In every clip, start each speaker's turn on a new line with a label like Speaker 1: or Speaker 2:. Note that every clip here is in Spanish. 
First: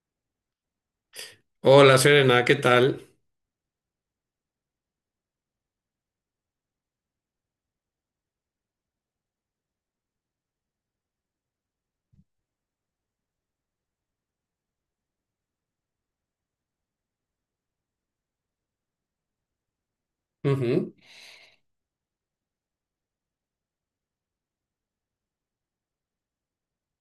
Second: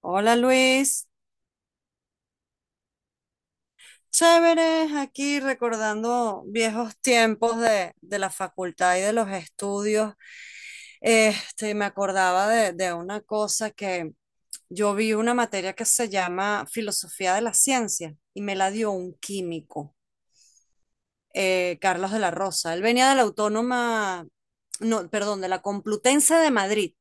Speaker 1: Hola Luis,
Speaker 2: Hola Serena, ¿qué tal?
Speaker 1: chévere, aquí recordando viejos tiempos de la facultad y de los estudios. Me acordaba de una cosa que yo vi una materia que se llama Filosofía de la Ciencia y me la dio un químico,
Speaker 2: Ujú.
Speaker 1: Carlos de la Rosa. Él venía de la Autónoma, no, perdón, de la Complutense de Madrid,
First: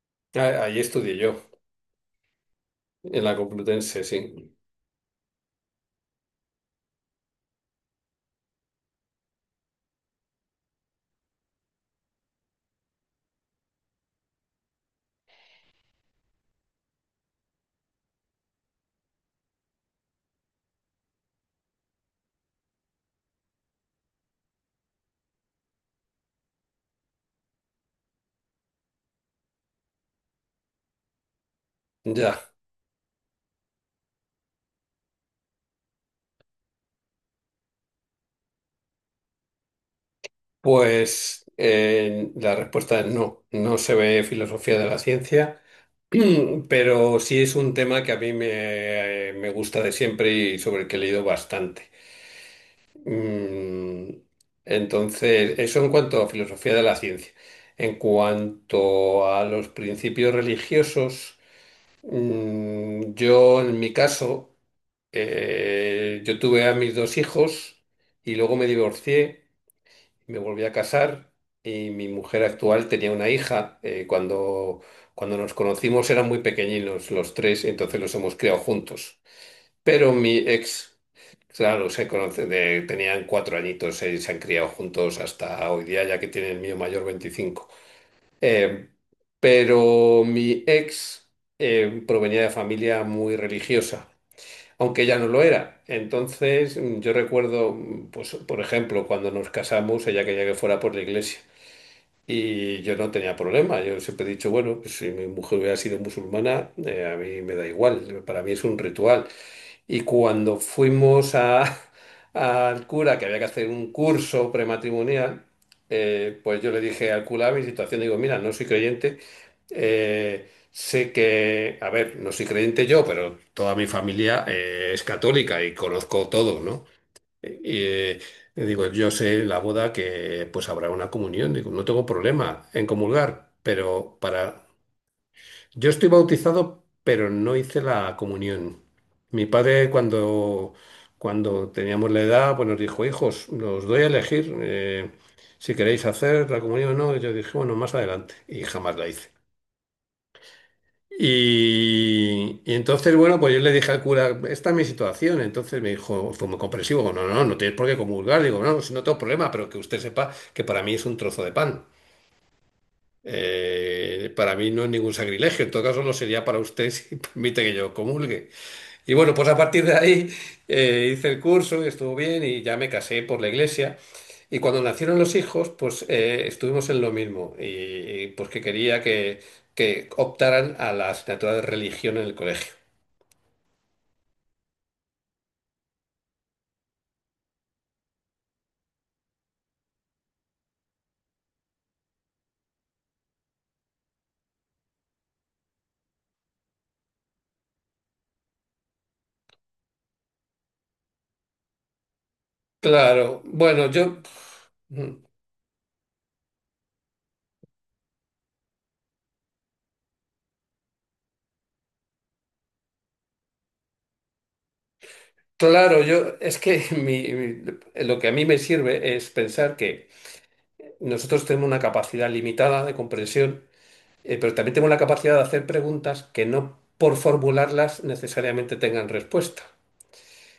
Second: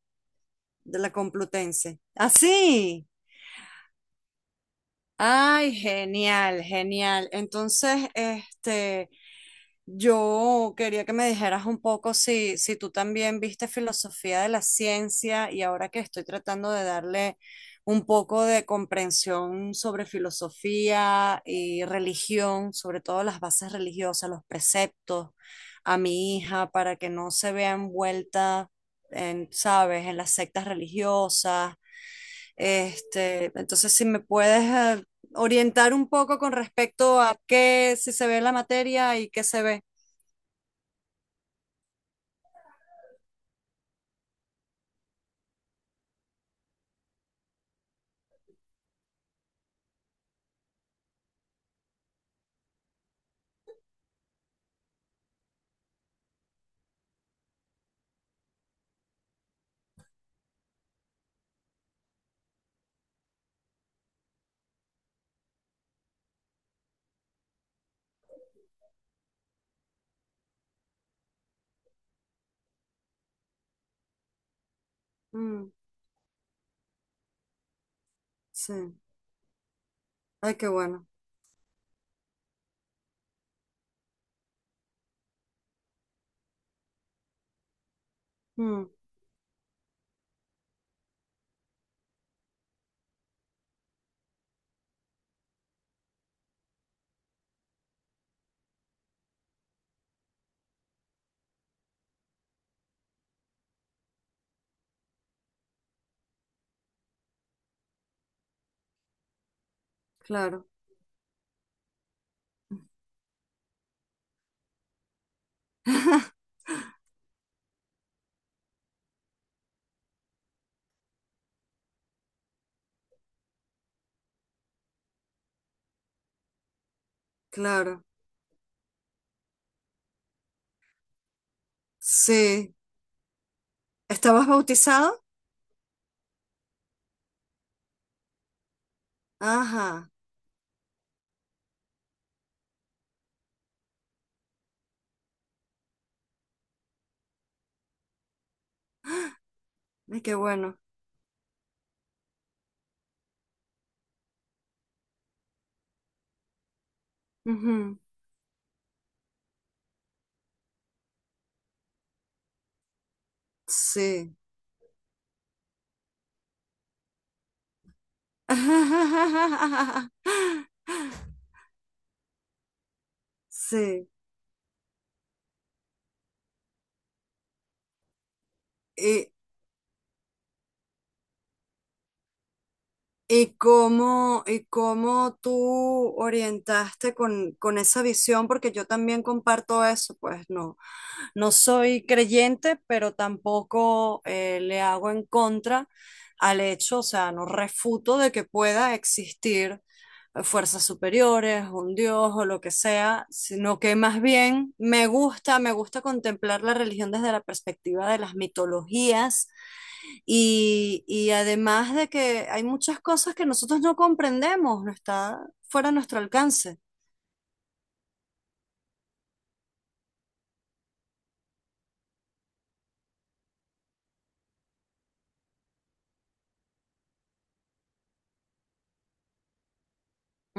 Speaker 2: Ahí
Speaker 1: de la
Speaker 2: estudié yo,
Speaker 1: Complutense. Así.
Speaker 2: en la Complutense, sí.
Speaker 1: Ay, genial, genial. Entonces, yo quería que me dijeras un poco si tú también viste filosofía de la ciencia, y ahora que estoy tratando de darle un poco de comprensión sobre filosofía y religión, sobre todo las bases religiosas, los preceptos a mi hija para que no se vea envuelta en, sabes, en las sectas religiosas.
Speaker 2: Ya.
Speaker 1: Entonces, si me puedes eh, orientar un poco con respecto a qué, si se ve en la materia y qué se ve.
Speaker 2: Pues la respuesta es no. No se ve filosofía de la ciencia, pero sí es un tema que a mí me gusta de siempre y sobre el que he leído bastante. Mm, Entonces, eso en cuanto a filosofía de la ciencia. En cuanto a los principios religiosos, yo en mi caso. Yo tuve a mis dos hijos y luego me divorcié, me volví a casar y mi mujer actual tenía una hija. Cuando nos
Speaker 1: Mm,
Speaker 2: conocimos eran muy pequeñinos los tres, entonces los hemos criado
Speaker 1: sí.
Speaker 2: juntos. Pero mi
Speaker 1: Ay, qué
Speaker 2: ex,
Speaker 1: bueno.
Speaker 2: claro, se conoce tenían 4 añitos, se han criado juntos hasta hoy día, ya que tiene el mío mayor 25.
Speaker 1: Mm,
Speaker 2: Eh, pero mi ex provenía de familia muy religiosa aunque ya no lo era. Entonces, yo recuerdo, pues, por ejemplo, cuando nos casamos, ella quería que fuera por la iglesia. Y yo no tenía problema. Yo siempre he dicho, bueno, pues, si mi mujer hubiera sido musulmana, a mí me da igual. Para mí es un ritual. Y cuando
Speaker 1: claro,
Speaker 2: fuimos al cura, que había que hacer un curso prematrimonial, pues yo le dije al cura mi situación, digo, mira, no soy creyente, sé que, a ver, no soy creyente yo, pero toda mi familia es católica y conozco todo, ¿no? Y
Speaker 1: claro.
Speaker 2: eh, le digo, yo sé en la boda que pues habrá una comunión, digo, no tengo problema
Speaker 1: Sí.
Speaker 2: en comulgar, pero
Speaker 1: ¿Estabas
Speaker 2: para
Speaker 1: bautizado?
Speaker 2: yo estoy bautizado, pero no hice la comunión. Mi padre,
Speaker 1: Ajá.
Speaker 2: cuando, teníamos la edad, pues nos dijo, hijos, los doy a elegir si queréis hacer la comunión o no. Y yo dije, bueno, más adelante. Y jamás la hice.
Speaker 1: Ay, qué bueno.
Speaker 2: Y entonces, bueno, pues yo le dije al cura, esta es mi situación. Entonces me dijo, fue muy comprensivo, no, no, no, no tienes por qué
Speaker 1: Ujú.
Speaker 2: comulgar. Digo, no, si no tengo problema, pero que usted sepa que para mí es un trozo de pan.
Speaker 1: Sí.
Speaker 2: Para mí no es ningún sacrilegio, en todo caso no sería para usted si permite que yo comulgue. Y bueno, pues a partir de ahí hice el curso y estuvo bien y ya me casé por la iglesia.
Speaker 1: Sí.
Speaker 2: Y cuando nacieron los hijos, pues estuvimos en lo mismo y, pues que quería
Speaker 1: ¿Y,
Speaker 2: que, optaran a la asignatura de religión en el colegio.
Speaker 1: y cómo tú orientaste con esa visión? Porque yo también comparto eso, pues no. No soy creyente, pero tampoco le hago en contra al hecho, o sea, no refuto de que pueda existir fuerzas superiores, un dios o lo que sea,
Speaker 2: Claro,
Speaker 1: sino
Speaker 2: bueno,
Speaker 1: que más
Speaker 2: yo,
Speaker 1: bien
Speaker 2: mm,
Speaker 1: me gusta contemplar la religión desde la perspectiva de las mitologías y además de que hay muchas cosas que nosotros no comprendemos, no está fuera de nuestro
Speaker 2: es
Speaker 1: alcance.
Speaker 2: que lo que a mí me sirve es pensar que nosotros tenemos una capacidad limitada de comprensión. Pero también tengo la capacidad de hacer preguntas que no por formularlas necesariamente tengan respuesta.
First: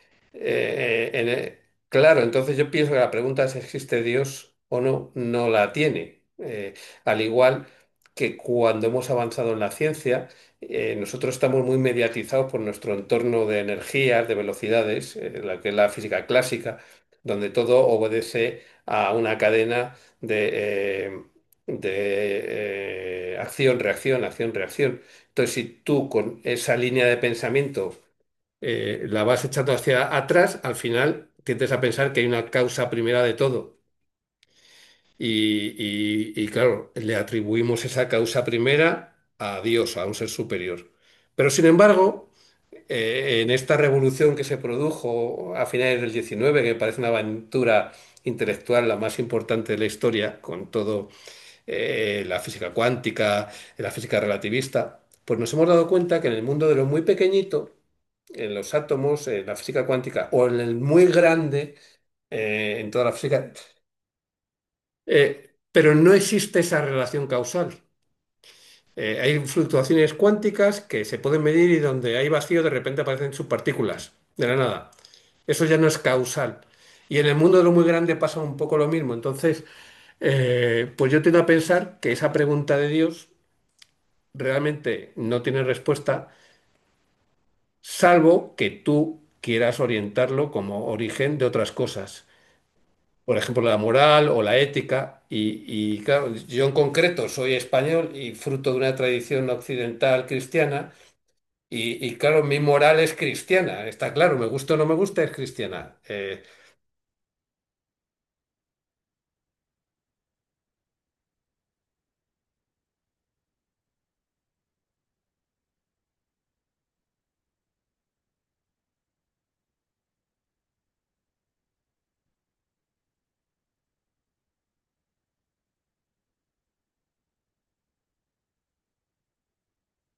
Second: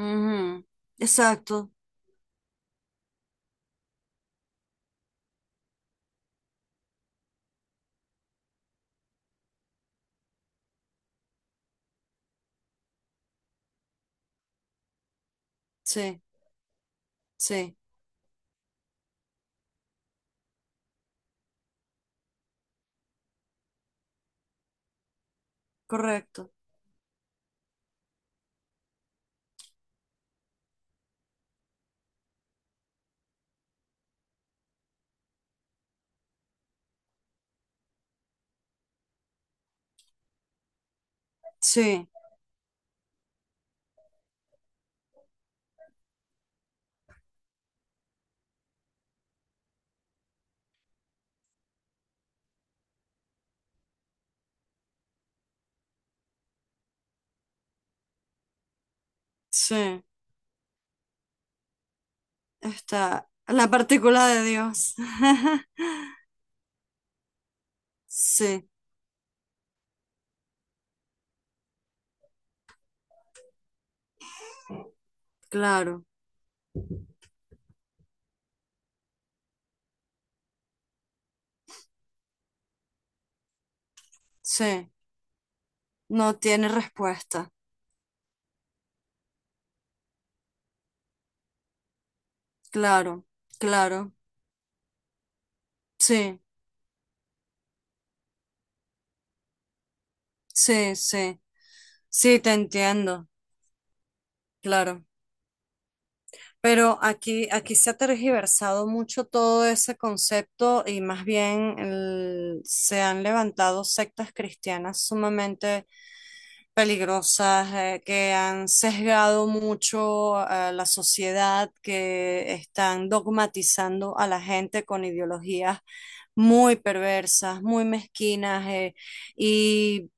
Speaker 1: Ujú.
Speaker 2: Eh, eh, en e-
Speaker 1: Exacto,
Speaker 2: claro, entonces yo pienso que la pregunta si existe Dios o no, no la tiene. Al igual que cuando hemos avanzado en la ciencia, nosotros estamos muy mediatizados por nuestro entorno de energías, de velocidades, la que es la
Speaker 1: sí,
Speaker 2: física clásica, donde
Speaker 1: sí,
Speaker 2: todo obedece a una cadena de acción, reacción, acción, reacción. Entonces, si tú con
Speaker 1: correcto,
Speaker 2: esa línea de pensamiento la vas echando hacia atrás, al final tiendes a pensar que hay una causa primera de todo. Y, claro, le atribuimos esa causa primera a Dios, a un ser superior. Pero sin
Speaker 1: sí.
Speaker 2: embargo, en esta revolución que se produjo a finales del 19, que parece una aventura intelectual la más importante de la historia, con todo la física cuántica, la física relativista, pues nos hemos dado cuenta que en el mundo de lo muy pequeñito, en los átomos, en la física
Speaker 1: Sí,
Speaker 2: cuántica o en el muy grande, en toda la
Speaker 1: está
Speaker 2: física,
Speaker 1: la partícula de Dios.
Speaker 2: pero no existe esa relación causal.
Speaker 1: Sí,
Speaker 2: Hay fluctuaciones cuánticas que se pueden medir y donde hay vacío de repente aparecen subpartículas de la nada. Eso ya no es
Speaker 1: claro,
Speaker 2: causal. Y en el mundo de lo muy grande pasa un poco lo mismo. Entonces, pues yo tiendo a pensar que esa pregunta de Dios
Speaker 1: sí,
Speaker 2: realmente no tiene respuesta
Speaker 1: no tiene respuesta.
Speaker 2: salvo que tú quieras orientarlo como origen de otras cosas.
Speaker 1: Claro,
Speaker 2: Por ejemplo, la
Speaker 1: claro,
Speaker 2: moral o la ética. Y, claro,
Speaker 1: sí,
Speaker 2: yo en concreto soy español y fruto de una tradición occidental cristiana.
Speaker 1: sí, sí,
Speaker 2: Y,
Speaker 1: sí,
Speaker 2: claro,
Speaker 1: te
Speaker 2: mi moral es
Speaker 1: entiendo,
Speaker 2: cristiana, está claro, me gusta o no me
Speaker 1: claro.
Speaker 2: gusta, es cristiana.
Speaker 1: Pero aquí, aquí se ha tergiversado mucho todo ese concepto, y más bien el- se han levantado sectas cristianas sumamente peligrosas, que han sesgado mucho a la sociedad, que están dogmatizando a la gente con ideologías muy perversas, muy mezquinas, y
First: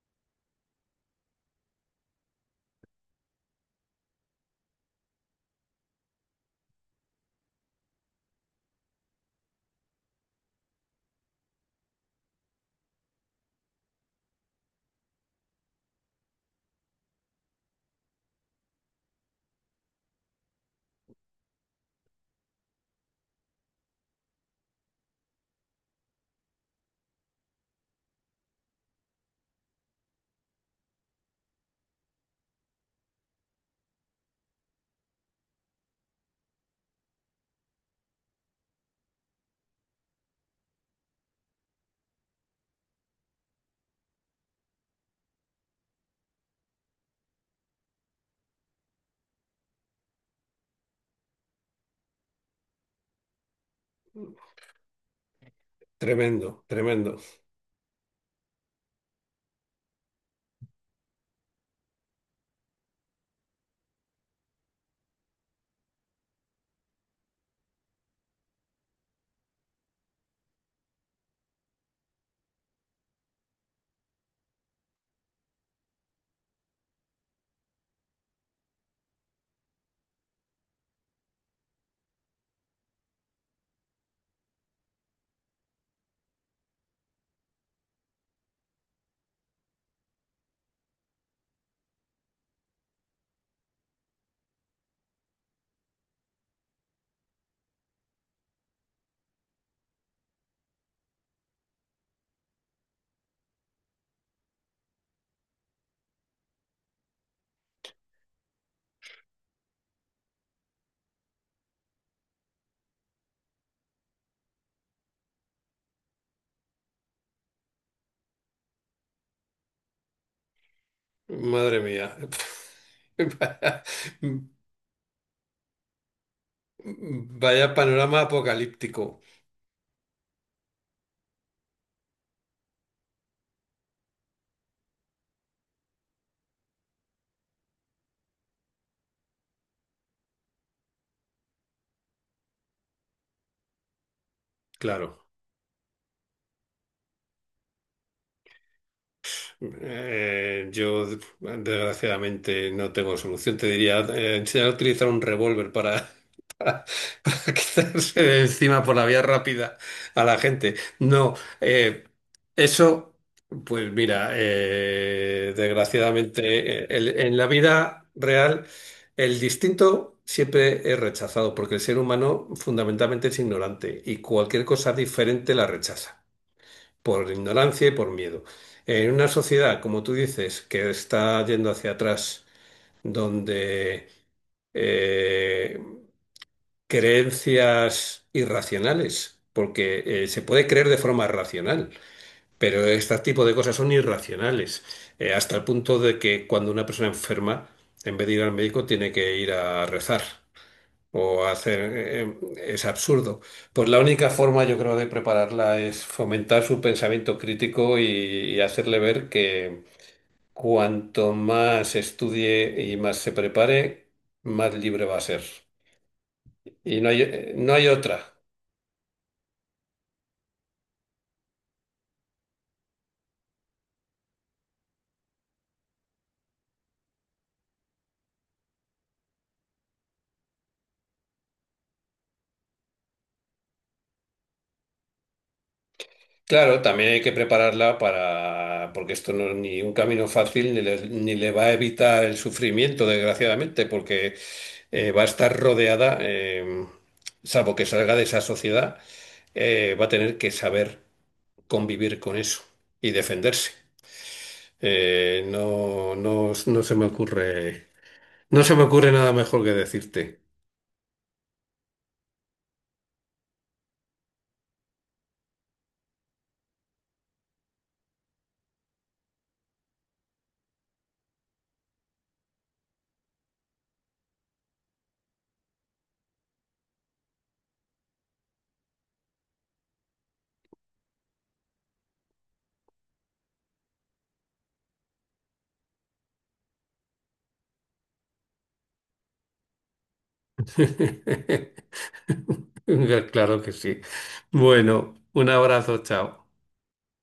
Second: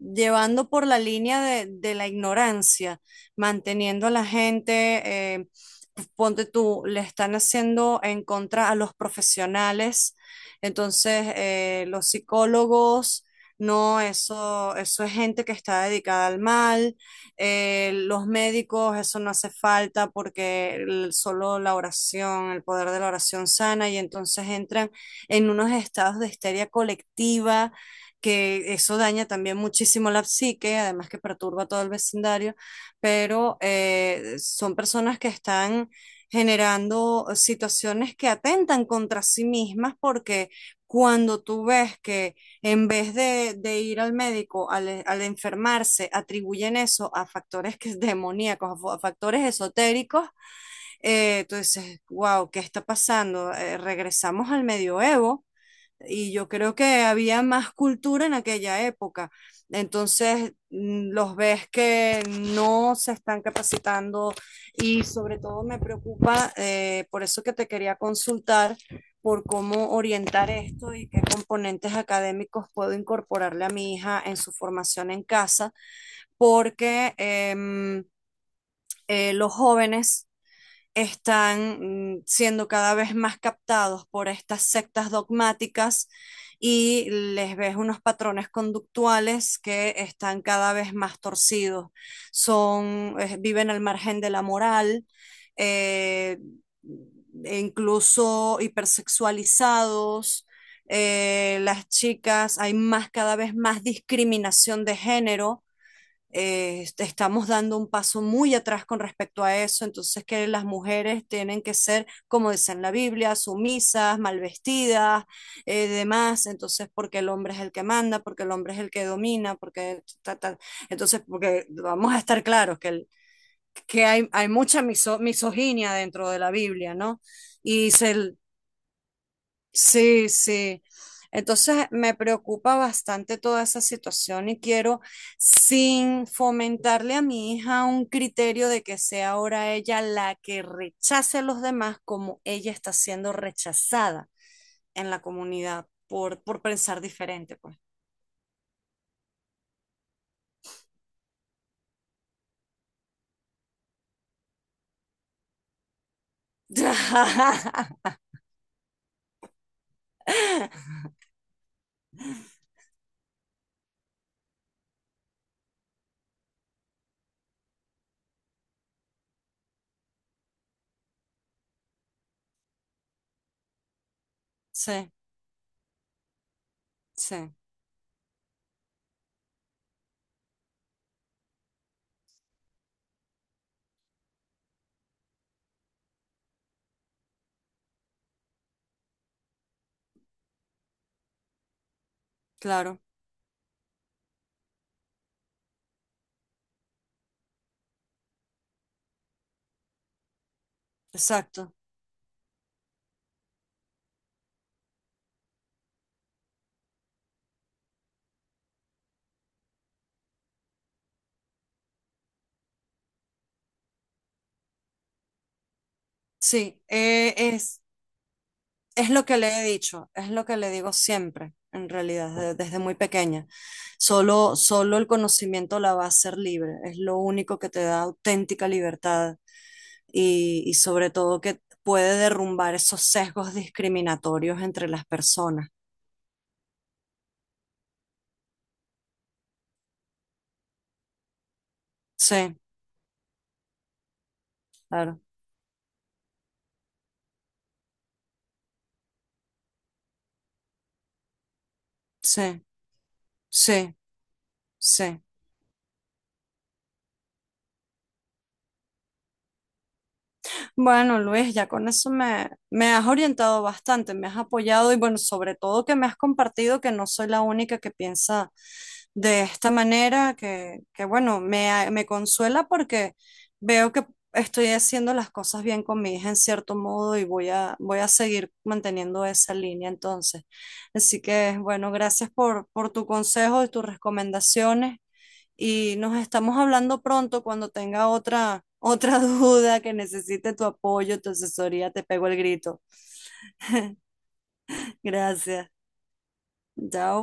Speaker 1: llevando por la línea de la ignorancia, manteniendo a la gente. Ponte tú, le están haciendo en contra a los profesionales, entonces los psicólogos, no, eso es gente que está dedicada al mal, los médicos, eso no hace falta porque el- solo la oración, el poder de la oración sana, y entonces entran en unos estados de histeria colectiva. Que eso daña también muchísimo la psique, además que perturba todo el vecindario, pero son personas que están generando situaciones que atentan contra sí mismas, porque cuando tú ves que en vez de ir al médico al, al enfermarse, atribuyen eso a factores que, demoníacos, a a factores esotéricos, tú dices, wow, ¿qué está pasando? Regresamos al medioevo y yo
Speaker 2: Tremendo,
Speaker 1: creo que
Speaker 2: tremendo.
Speaker 1: había más cultura en aquella época. Entonces, los ves que no se están capacitando, y sobre todo me preocupa, por eso que te quería consultar por cómo orientar esto y qué componentes académicos puedo incorporarle a mi hija en su formación en casa, porque em, los jóvenes están siendo cada vez más captados por estas sectas dogmáticas, y les ves unos patrones conductuales que están cada vez más torcidos. Son, viven al margen de la moral, eh, e incluso hipersexualizados. Las chicas, hay más, cada vez más discriminación de género, estamos dando un paso muy atrás con respecto a eso, entonces que las mujeres tienen que ser, como dice en la Biblia, sumisas, mal vestidas, demás, entonces porque el hombre es el que manda, porque el hombre es el que domina, porque ta, ta. Entonces, porque
Speaker 2: Madre mía.
Speaker 1: vamos a estar claros que, el-
Speaker 2: Vaya,
Speaker 1: que hay mucha misoginia dentro de la Biblia, ¿no?
Speaker 2: vaya
Speaker 1: Y
Speaker 2: panorama
Speaker 1: se,
Speaker 2: apocalíptico.
Speaker 1: sí, sí. Entonces me preocupa bastante toda esa situación y quiero, sin fomentarle a mi hija un criterio de que sea ahora ella la que rechace a los demás como ella está siendo rechazada en la
Speaker 2: Claro.
Speaker 1: comunidad por pensar diferente, pues.
Speaker 2: Yo desgraciadamente no tengo solución. Te diría, enseñar a utilizar un revólver para, para quitarse de encima por la vía rápida a la gente. No, eh, eso, pues mira, desgraciadamente en la vida real el distinto siempre es rechazado porque el ser humano fundamentalmente es ignorante y cualquier cosa
Speaker 1: Sí,
Speaker 2: diferente la rechaza por
Speaker 1: sí,
Speaker 2: ignorancia y por miedo. En una sociedad, como tú dices, que está yendo hacia atrás, donde eh, creencias irracionales, porque se puede creer de forma racional, pero
Speaker 1: claro,
Speaker 2: este tipo de cosas son irracionales, hasta el punto de que cuando una persona enferma, en vez de ir al médico, tiene que ir a rezar o
Speaker 1: exacto.
Speaker 2: hacer es absurdo. Pues la única forma, yo creo, de prepararla es fomentar su pensamiento crítico y hacerle ver que cuanto más estudie y más se prepare, más libre va a ser.
Speaker 1: Sí,
Speaker 2: Y no hay, no
Speaker 1: es.
Speaker 2: hay otra.
Speaker 1: Es lo que le he dicho, es lo que le digo siempre, en realidad, desde muy pequeña. Solo, solo el conocimiento la va a hacer libre, es lo único que te da auténtica libertad y sobre todo que puede derrumbar esos sesgos discriminatorios entre las personas.
Speaker 2: Claro, también hay que prepararla para, porque esto no es ni un camino fácil, ni le va a evitar el
Speaker 1: Sí,
Speaker 2: sufrimiento, desgraciadamente, porque
Speaker 1: claro,
Speaker 2: va a estar rodeada, salvo que salga de esa sociedad, va a tener que saber convivir con eso
Speaker 1: sí,
Speaker 2: y defenderse.
Speaker 1: sí, sí.
Speaker 2: No, no, no se me ocurre nada mejor que decirte.
Speaker 1: Bueno, Luis, ya con eso me, me has orientado bastante, me has apoyado, y bueno, sobre todo que me has compartido que no soy la única que piensa de esta manera, que bueno, me, a- me consuela porque veo que estoy haciendo las cosas bien con mi hija en cierto modo, y voy a, voy a seguir manteniendo esa línea entonces. Así que bueno, gracias por tu consejo y tus recomendaciones, y nos estamos hablando pronto cuando tenga otra, otra duda que necesite tu apoyo, tu asesoría, te pego el grito.
Speaker 2: Claro que sí. Bueno, un
Speaker 1: Gracias.
Speaker 2: abrazo, chao.
Speaker 1: Chao.